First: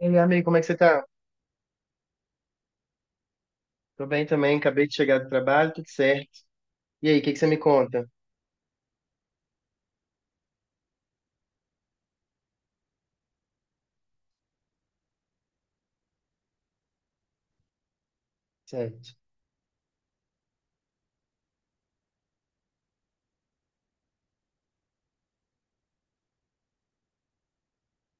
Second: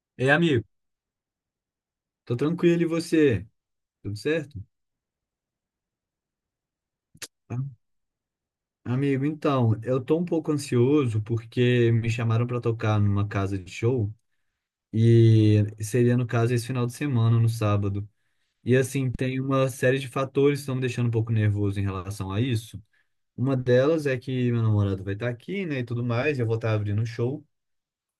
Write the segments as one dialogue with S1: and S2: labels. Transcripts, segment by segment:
S1: E aí,
S2: Ei,
S1: amigo, como é
S2: amigo,
S1: que você tá?
S2: tô tranquilo e você?
S1: Tô
S2: Tudo
S1: bem também,
S2: certo?
S1: acabei de chegar do trabalho, tudo certo. E aí, o que que você me
S2: Tá.
S1: conta?
S2: Amigo, então, eu tô um pouco ansioso porque me chamaram pra tocar numa casa de show e seria, no caso, esse final de semana, no sábado. E assim,
S1: Certo,
S2: tem uma série de fatores que estão me deixando um pouco nervoso em relação a isso. Uma delas é que meu namorado vai estar aqui, né, e tudo mais, e eu vou estar abrindo o show.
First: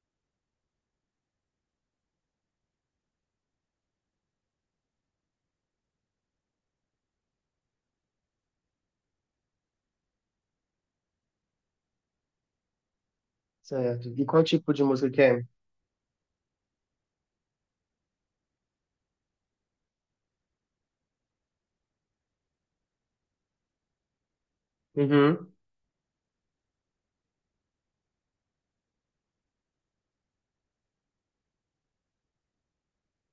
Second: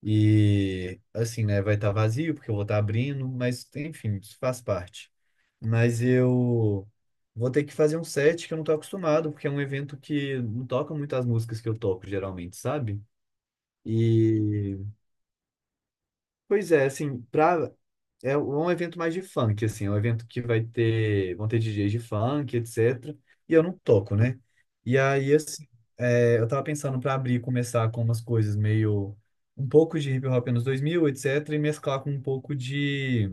S2: E assim, né, vai estar vazio porque eu vou estar abrindo, mas enfim, isso faz parte. Mas eu vou ter que fazer um set que eu não tô acostumado, porque é um evento que não toca muito as músicas que eu toco geralmente, sabe?
S1: certo. E qual tipo
S2: E
S1: de música que é?
S2: pois é, assim, pra é um evento mais de funk, assim, é um evento que vai ter, vão ter DJs de funk, etc. E eu não toco, né? E aí,
S1: Uhum,
S2: assim, eu tava pensando pra abrir, e começar com umas coisas meio um pouco de hip hop anos 2000, etc, e mesclar com um pouco de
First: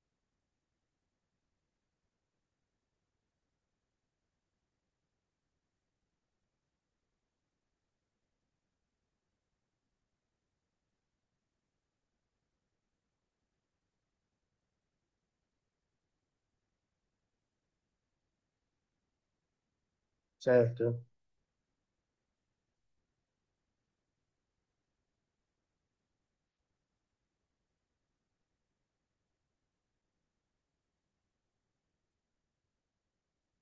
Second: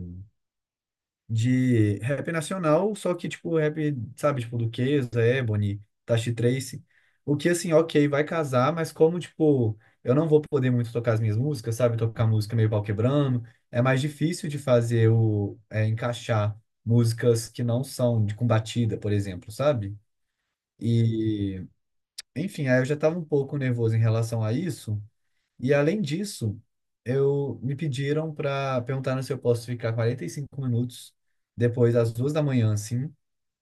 S2: de rap nacional, só que, tipo, rap, sabe, tipo, do Luqueza, Ebony, Tashi Trace. O que, assim, ok, vai casar, mas como, tipo, eu não vou poder muito tocar as minhas músicas, sabe? Tocar música meio pau quebrando. É mais difícil de fazer o, encaixar músicas que não são de com batida por exemplo, sabe?
S1: certo.
S2: E, enfim, aí eu já tava um pouco nervoso em relação a isso. E além disso, eu me pediram para perguntar se eu posso ficar 45 minutos depois das duas da manhã, assim,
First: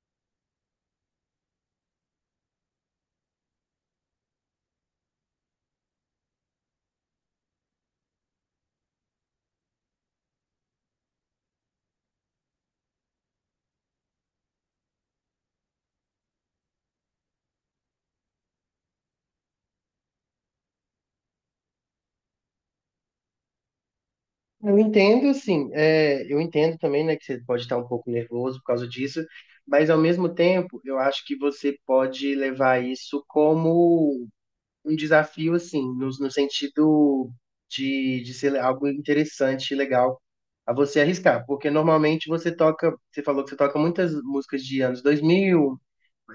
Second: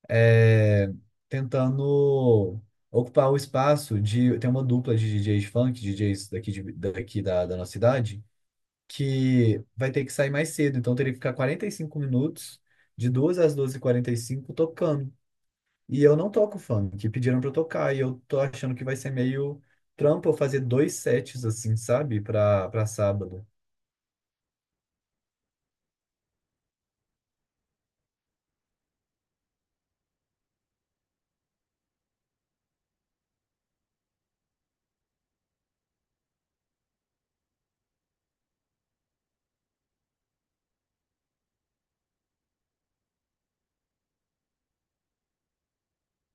S2: é, tentando ocupar o espaço de tem uma dupla de DJs funk, DJs daqui, daqui da nossa cidade, que vai ter que sair mais cedo, então eu teria que ficar 45 minutos de 2 às duas e quarenta e cinco tocando. E eu não toco funk, pediram pra eu tocar, e eu tô achando que vai ser meio trampo eu fazer dois sets, assim, sabe? Pra sábado.
S1: Eu entendo, assim, eu entendo também, né, que você pode estar um pouco nervoso por causa disso, mas ao mesmo tempo, eu acho que você pode levar isso como um desafio, assim, no sentido de ser algo interessante e legal a você arriscar, porque normalmente você toca, você falou que você toca muitas músicas de anos 2000,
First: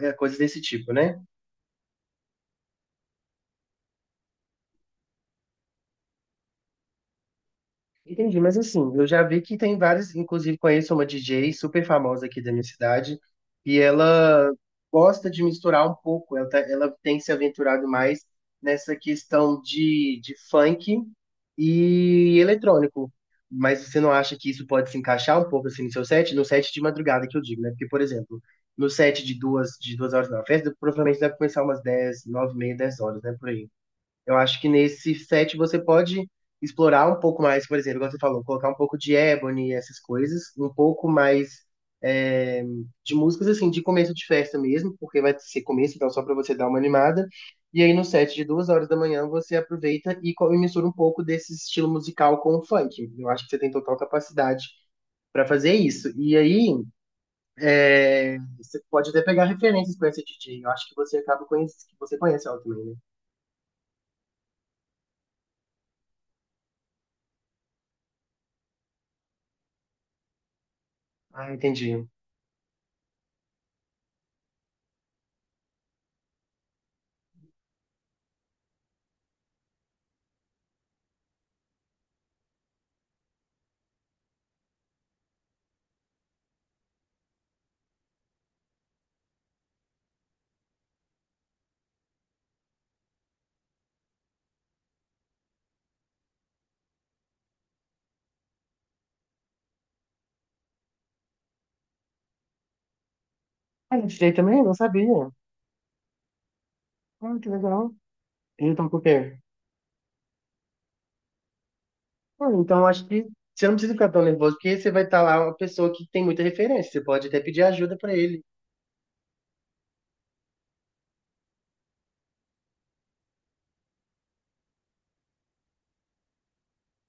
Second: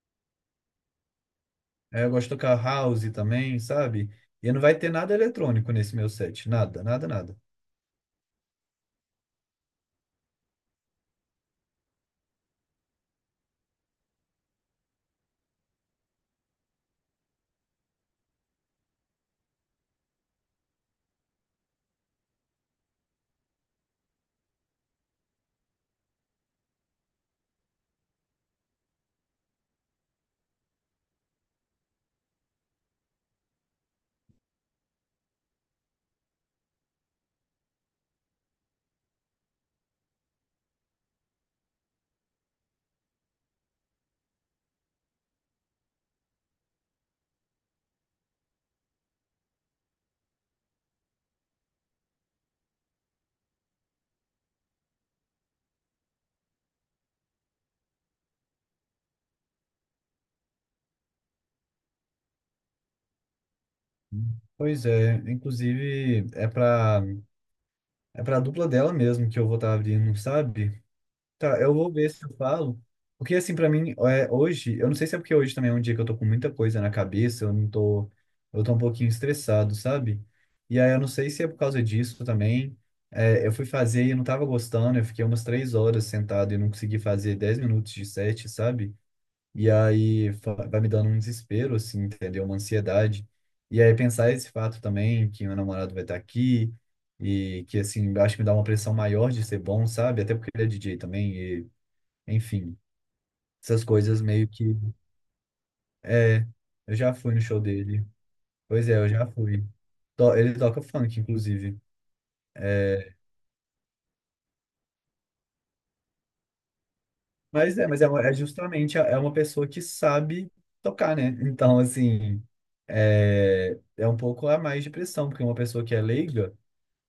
S1: coisas desse tipo, né?
S2: Aí eu gosto de tocar house também, sabe? E não vai ter nada eletrônico nesse meu set, nada, nada, nada.
S1: Entendi, mas assim, eu já vi que tem várias, inclusive conheço uma DJ super famosa aqui da minha cidade, e ela gosta de misturar um pouco, ela, ela tem se aventurado mais nessa questão de funk e eletrônico. Mas você não acha que isso pode se encaixar um pouco assim no seu set? No set de madrugada que eu digo, né? Porque, por exemplo, no set de duas horas na festa, provavelmente deve começar umas dez, nove e meia, 10 horas, né? Por aí. Eu acho que nesse set você pode explorar um pouco mais, por exemplo, igual você falou, colocar um pouco de Ebony e essas coisas, um pouco mais é, de músicas assim, de começo de festa mesmo, porque vai ser começo, então só para você dar uma animada. E aí no set de duas horas da manhã você aproveita e e mistura um pouco desse estilo musical com o funk. Eu acho que você tem total capacidade para fazer isso. E aí você pode até pegar referências com esse DJ. Eu acho que você acaba conhecendo, que você conhece ela também, né?
S2: Pois é, inclusive é pra dupla dela mesmo que eu vou estar abrindo, sabe?
S1: Ah,
S2: Tá, eu vou
S1: entendi.
S2: ver se eu falo. Porque, assim, pra mim, hoje, eu não sei se é porque hoje também é um dia que eu tô com muita coisa na cabeça, eu não tô, eu tô um pouquinho estressado, sabe? E aí eu não sei se é por causa disso também. É, eu fui fazer e eu não tava gostando, eu fiquei umas 3 horas sentado e não consegui fazer 10 minutos de set, sabe? E aí vai me dando um desespero, assim, entendeu? Uma ansiedade. E aí pensar esse fato também, que meu namorado vai estar aqui. E que, assim, acho que me dá uma pressão maior de ser bom, sabe? Até porque ele é DJ também, enfim, essas
S1: Ah, eu
S2: coisas
S1: tirei
S2: meio
S1: também, não
S2: que.
S1: sabia.
S2: É, eu já fui
S1: Ah,
S2: no
S1: que
S2: show
S1: legal.
S2: dele.
S1: E então,
S2: Pois é,
S1: por
S2: eu
S1: quê?
S2: já fui. Ele toca funk, inclusive.
S1: Ah, então, acho que você não precisa ficar tão nervoso, porque você vai estar lá uma pessoa que tem muita referência. Você pode até pedir
S2: Mas é,
S1: ajuda
S2: mas é,
S1: pra
S2: é
S1: ele.
S2: justamente é uma pessoa que sabe tocar, né? Então, assim, é um pouco a mais de pressão, porque uma pessoa que é leiga,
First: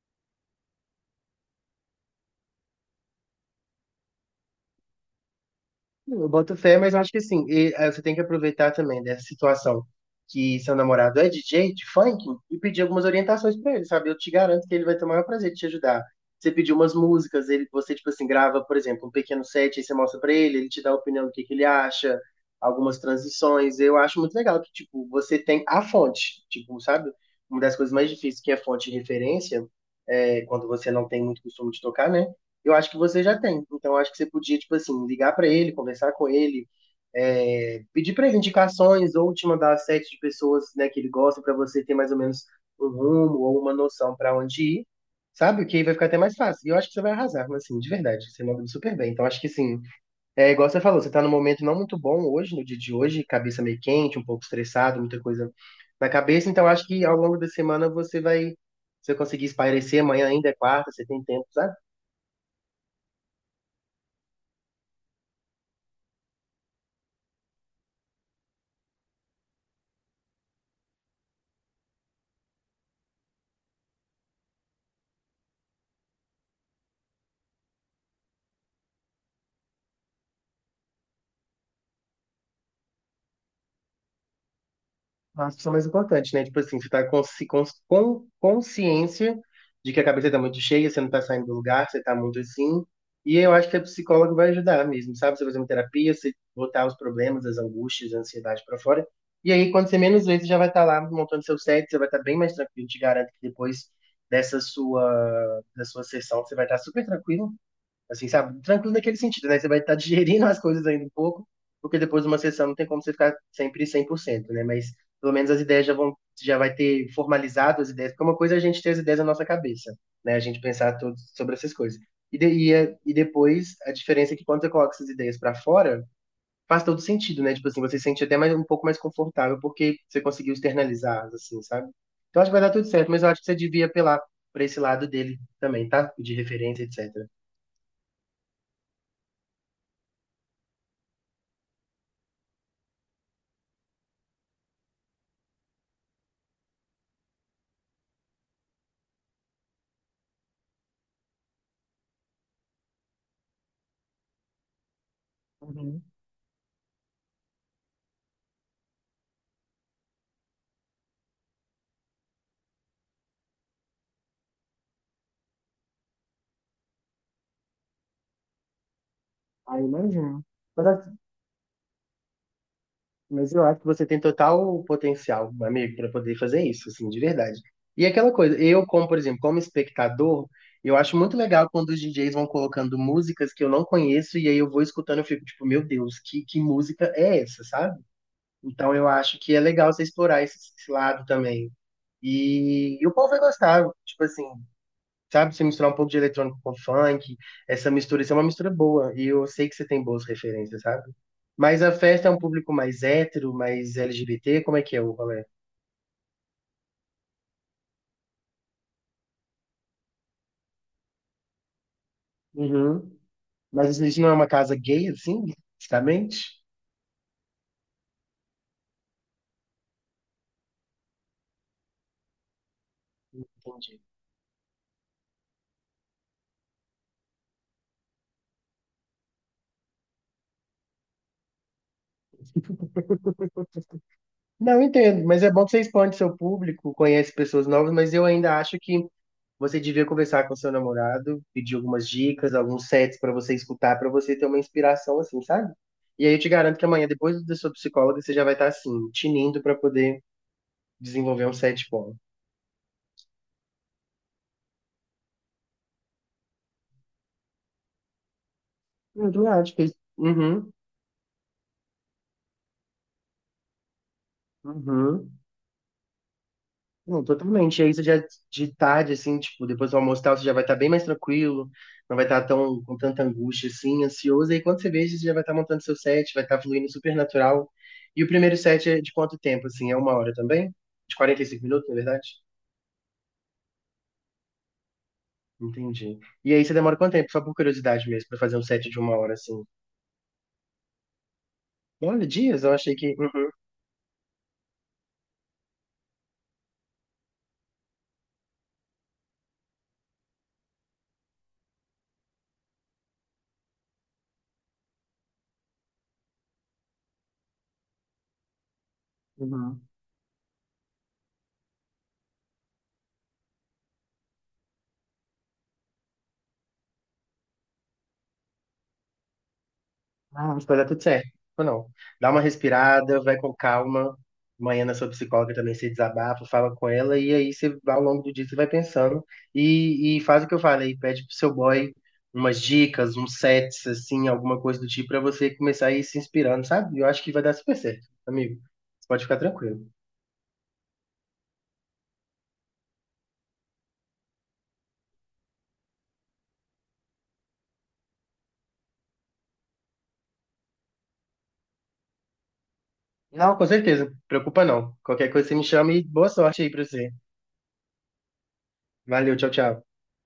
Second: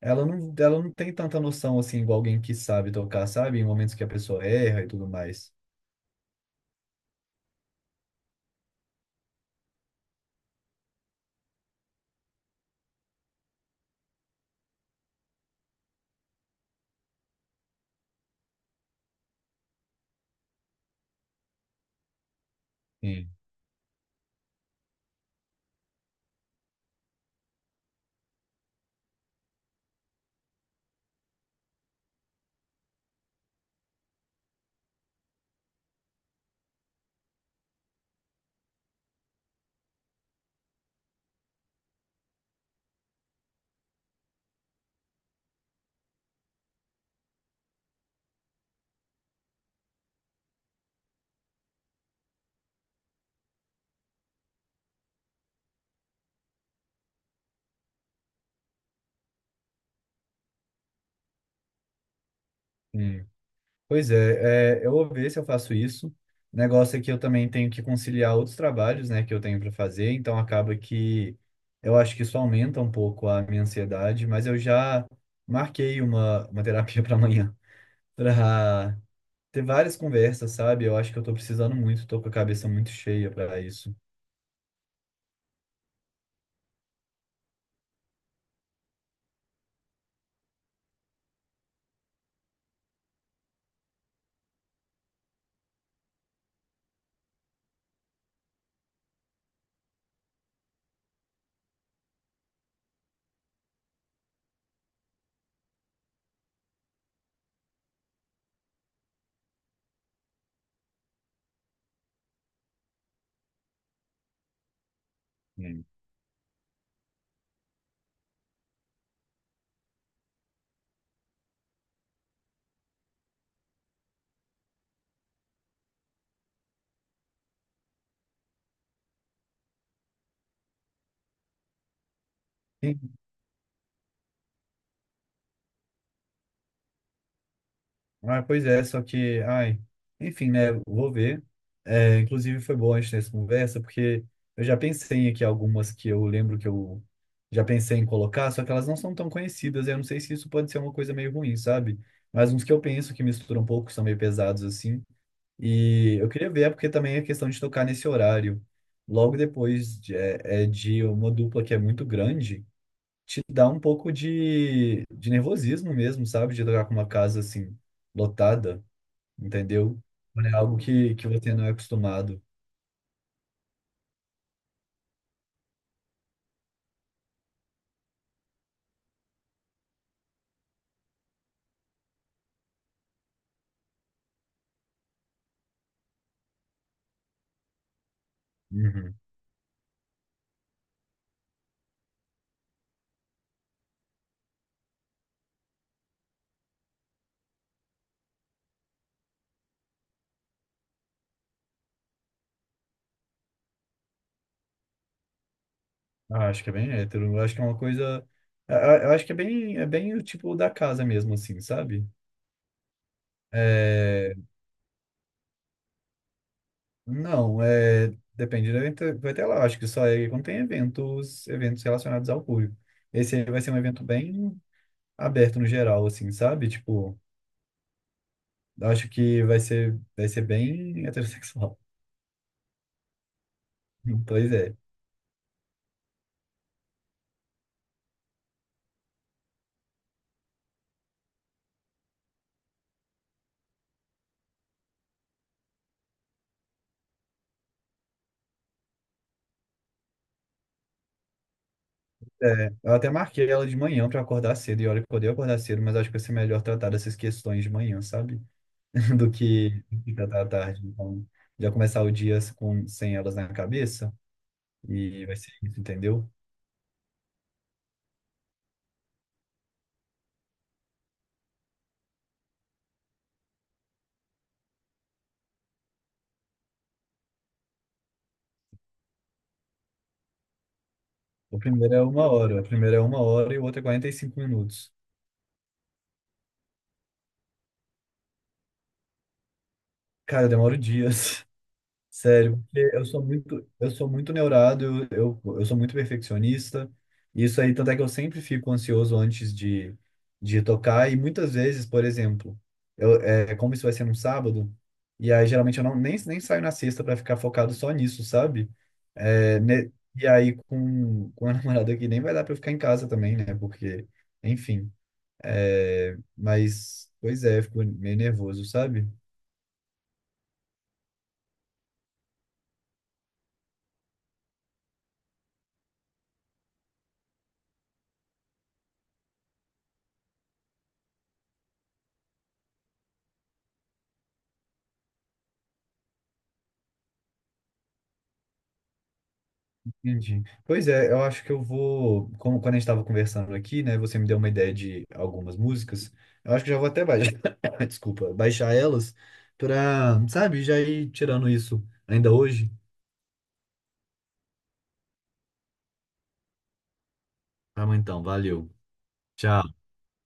S2: ela não tem tanta noção, assim, igual alguém que sabe tocar, sabe? Em momentos que a pessoa erra e tudo mais.
S1: Eu boto fé, mas eu acho que assim, você tem que aproveitar também dessa situação que seu namorado é DJ de funk e pedir algumas orientações pra ele, sabe? Eu te garanto que ele vai ter o maior prazer de te ajudar. Você pediu umas músicas, ele, você, tipo assim, grava, por exemplo, um pequeno set, aí você mostra pra ele, ele te dá a opinião do que ele acha, algumas transições. Eu acho muito legal que, tipo, você tem a fonte, tipo, sabe? Uma das coisas mais difíceis que é a fonte de referência, é, quando você não tem muito costume de tocar, né? Eu acho que você já tem. Então, eu acho que você podia, tipo assim, ligar pra ele, conversar com ele, pedir pra ele indicações ou te mandar sete de pessoas, né, que ele gosta pra você ter mais ou menos um rumo ou uma noção pra onde ir, sabe? Que aí vai ficar até mais fácil. E eu acho que você vai arrasar, mas, assim, de verdade, você manda super bem. Então, acho que assim, é igual você falou, você tá num momento não muito bom hoje, no dia de hoje, cabeça meio quente, um pouco estressado, muita coisa na cabeça. Então, acho que ao longo da semana você vai conseguir espairecer. Amanhã ainda é quarta, você tem tempo, sabe?
S2: Sim. Pois é, eu vou ver se eu faço isso. O negócio é que eu também tenho que conciliar outros trabalhos, né, que eu tenho para fazer, então acaba que eu acho que isso aumenta um pouco a minha ansiedade, mas eu já marquei uma terapia para amanhã, para ter várias conversas, sabe? Eu acho que eu tô precisando muito, tô com a cabeça muito cheia para isso.
S1: Acho que é o mais importante, né? Tipo assim, você tá com consciência de que a cabeça tá muito cheia, você não tá saindo do lugar, você tá muito assim. E eu acho que a psicóloga vai ajudar mesmo, sabe? Você fazer uma terapia, você botar os problemas, as angústias, a ansiedade pra fora. E aí, quando você menos vê, você já vai estar lá montando seu set, você vai estar bem mais tranquilo. Te garanto que depois da sua sessão, você vai estar super tranquilo. Assim, sabe? Tranquilo naquele sentido, né? Você vai estar digerindo as coisas ainda um pouco, porque depois de uma sessão não tem como você ficar sempre 100 por cento, né? Mas pelo menos as ideias já vão, já vai ter formalizado as ideias, porque é uma coisa é a gente ter as ideias na nossa cabeça, né? A gente pensar tudo sobre essas coisas. E depois, a diferença é que quando você coloca essas ideias para fora, faz todo sentido, né? Tipo assim, você se sente até mais, um pouco mais confortável porque você conseguiu externalizar, assim, sabe? Então acho que vai dar tudo
S2: Hum.
S1: certo, mas eu acho que você devia apelar para esse lado dele também, tá? De referência, etc.
S2: Ah, pois é, só que, ai, enfim, né, vou ver. É, inclusive foi bom a gente ter essa conversa, porque eu já pensei aqui algumas que eu lembro que eu já pensei em colocar, só que elas não são tão conhecidas, eu não sei se isso pode ser uma coisa meio ruim, sabe? Mas uns que eu penso que misturam um pouco, são meio pesados assim, e eu queria ver, é porque também é questão de tocar nesse horário, logo depois de uma dupla que é muito grande, te dá um pouco de nervosismo mesmo, sabe? De tocar com uma casa assim lotada,
S1: Ah,
S2: entendeu?
S1: imagino.
S2: É algo
S1: Mas, a-
S2: que você não é acostumado.
S1: mas eu acho que você tem total potencial, amigo, para poder fazer isso, assim, de verdade. E aquela coisa, eu, como, por exemplo, como espectador, eu acho muito legal quando os DJs vão colocando músicas que eu não conheço e aí eu vou escutando e fico tipo, meu Deus, que música é essa, sabe? Então eu
S2: Uhum.
S1: acho que é legal você explorar esse lado também. E o povo vai gostar, tipo assim, sabe? Você misturar um pouco de eletrônico com funk, essa mistura, isso é uma mistura boa. E eu sei que você tem boas referências, sabe? Mas a festa é um público mais hétero, mais LGBT, como é que é o rolê?
S2: Ah, acho que é bem hétero. Eu acho que é uma coisa. Eu eu acho que é bem o tipo da casa mesmo, assim, sabe?
S1: Uhum. Mas isso não é
S2: É,
S1: uma casa gay, assim, justamente?
S2: não, depende do evento, vai ter lá, acho que só é quando tem eventos, eventos relacionados ao público. Esse aí vai ser um
S1: Entendi.
S2: evento bem aberto no geral, assim, sabe? Tipo, eu acho que vai ser bem heterossexual. Pois é.
S1: Não, entendo, mas é bom que você expande seu público, conhece pessoas novas, mas eu ainda acho que você devia conversar com seu namorado, pedir algumas dicas, alguns sets pra você escutar, pra você ter uma inspiração assim, sabe? E aí eu te garanto que amanhã, depois da sua psicóloga, você já vai estar assim, tinindo pra poder desenvolver um set bom.
S2: É, eu até marquei ela de manhã pra acordar cedo, e olha que eu odeio acordar cedo, mas acho que vai ser melhor tratar dessas questões de manhã, sabe?
S1: É
S2: Do
S1: verdade,
S2: que
S1: porque
S2: tratar à
S1: uhum,
S2: tarde. Então, já começar o dia com, sem elas na cabeça, e vai
S1: uhum.
S2: ser isso, entendeu?
S1: Não, totalmente. E aí você já de tarde, assim, tipo, depois do almoço e tal, você já vai estar bem mais tranquilo, não vai estar tão com tanta angústia, assim, ansioso. E aí quando você veja, você já vai estar montando seu set, vai estar fluindo super natural. E o primeiro set é de quanto tempo, assim? É uma hora também? De quarenta e
S2: O
S1: cinco minutos,
S2: primeiro
S1: na
S2: é
S1: verdade?
S2: uma hora, o primeiro é uma hora e o outro é 45 minutos.
S1: Entendi. E aí você demora quanto tempo? Só por curiosidade mesmo, pra fazer um set de uma hora, assim.
S2: Cara, eu demoro dias.
S1: Olha,
S2: Sério,
S1: dias? Eu
S2: porque
S1: achei que.
S2: eu sou muito neurado, eu sou muito perfeccionista. Isso aí, tanto é que eu sempre fico ansioso antes de tocar. E muitas vezes, por exemplo, como isso vai ser num sábado, e aí geralmente eu nem saio na sexta para ficar focado só nisso, sabe? É,
S1: Uhum.
S2: né, e aí com a namorada aqui nem vai dar para ficar em casa também, né? Porque, enfim. Mas, pois é, eu fico meio nervoso, sabe?
S1: Ah, mas vai dar tudo certo. Ou não. Dá uma respirada, vai com calma. Amanhã na sua psicóloga também se desabafa, fala com ela, e aí você, ao longo do dia você vai pensando. E faz o que eu falei, pede pro seu boy umas dicas, uns sets, assim, alguma coisa do tipo, pra você começar a ir se inspirando, sabe? Eu acho que vai dar super certo, amigo. Você pode ficar tranquilo.
S2: Entendi. Pois é, eu acho que eu vou, como quando a gente estava conversando aqui, né, você me deu uma ideia de algumas músicas, eu acho que já vou até baixar, desculpa, baixar elas pra, sabe, já ir tirando isso ainda hoje.
S1: Não, com certeza. Preocupa não. Qualquer coisa você me chama e boa sorte aí pra você.
S2: Tá bom, então, valeu.
S1: Valeu, tchau,
S2: Tchau.
S1: tchau.